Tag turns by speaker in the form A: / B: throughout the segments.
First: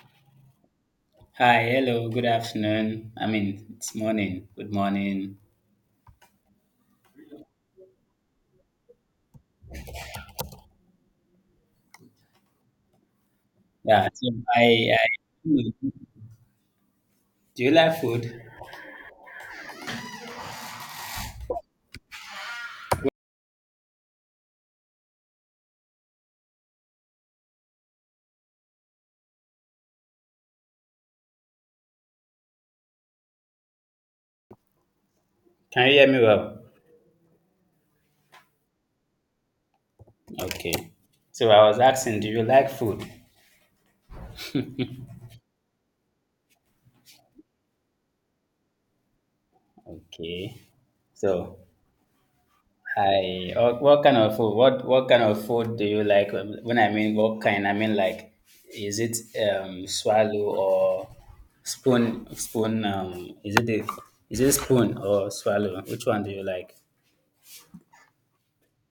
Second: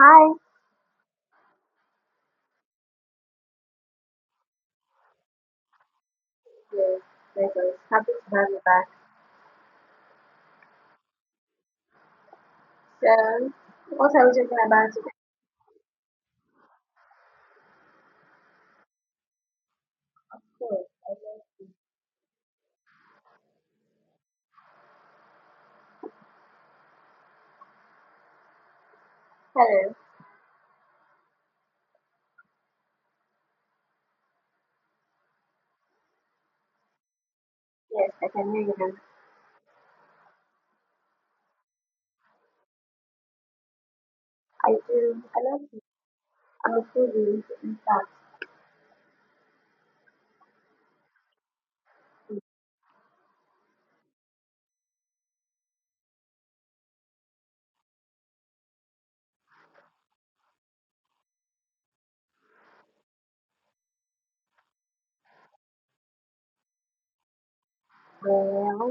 A: Hi.
B: Hi, hello, good afternoon. I mean, it's morning. Good morning.
A: Yes, my girl. Happy to have you back. So,
B: Yeah,
A: what
B: so
A: are we talking
B: I,
A: about
B: I
A: today?
B: do you like food?
A: Yes, I love- Hello.
B: Can you hear me well?
A: Yes, I can hear you now.
B: Okay. So I was asking, do you like food?
A: I do. I love you. I'm a foodie, in fact.
B: Okay. So I what kind of food? What kind of food do you like? When I mean what kind, I mean like is it swallow or spoon is it the, is it spoon or swallow? Which one do you like?
A: Well,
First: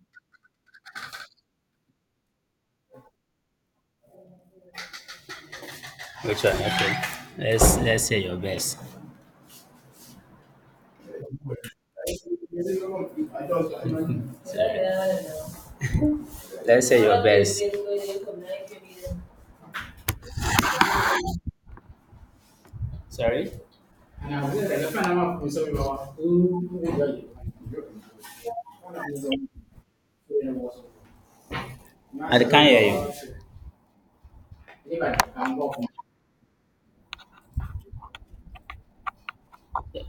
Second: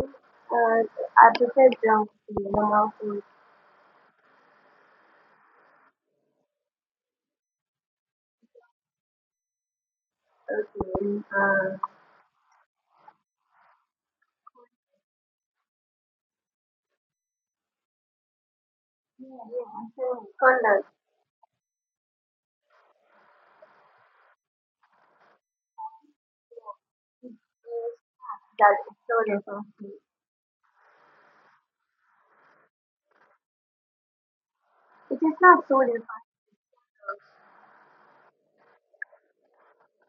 A: uh, I prefer junk to normal food.
B: Which one? Okay. Let's say your best.
A: Okay. Uh,
B: Sorry. Let's say your best.
A: yeah, yeah, I'm saying condoms.
B: Sorry.
A: It is that it's sold in
B: I can't hear you.
A: It is not sold in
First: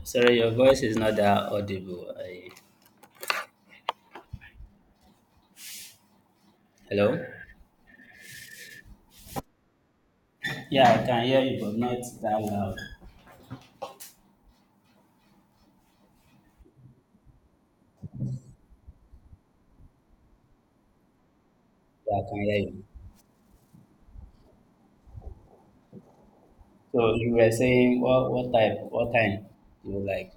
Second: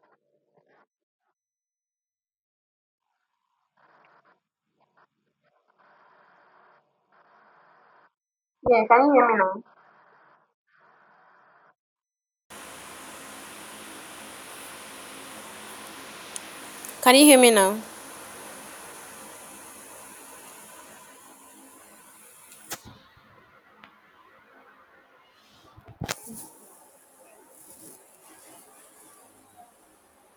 B: Sorry, your voice is not that audible. I- hello.
A: Yeah, can you hear me now?
B: Yeah, I can hear you, but not that loud.
A: Can you hear me now?
B: Yeah, I can hear you. So you were saying what type what time do you like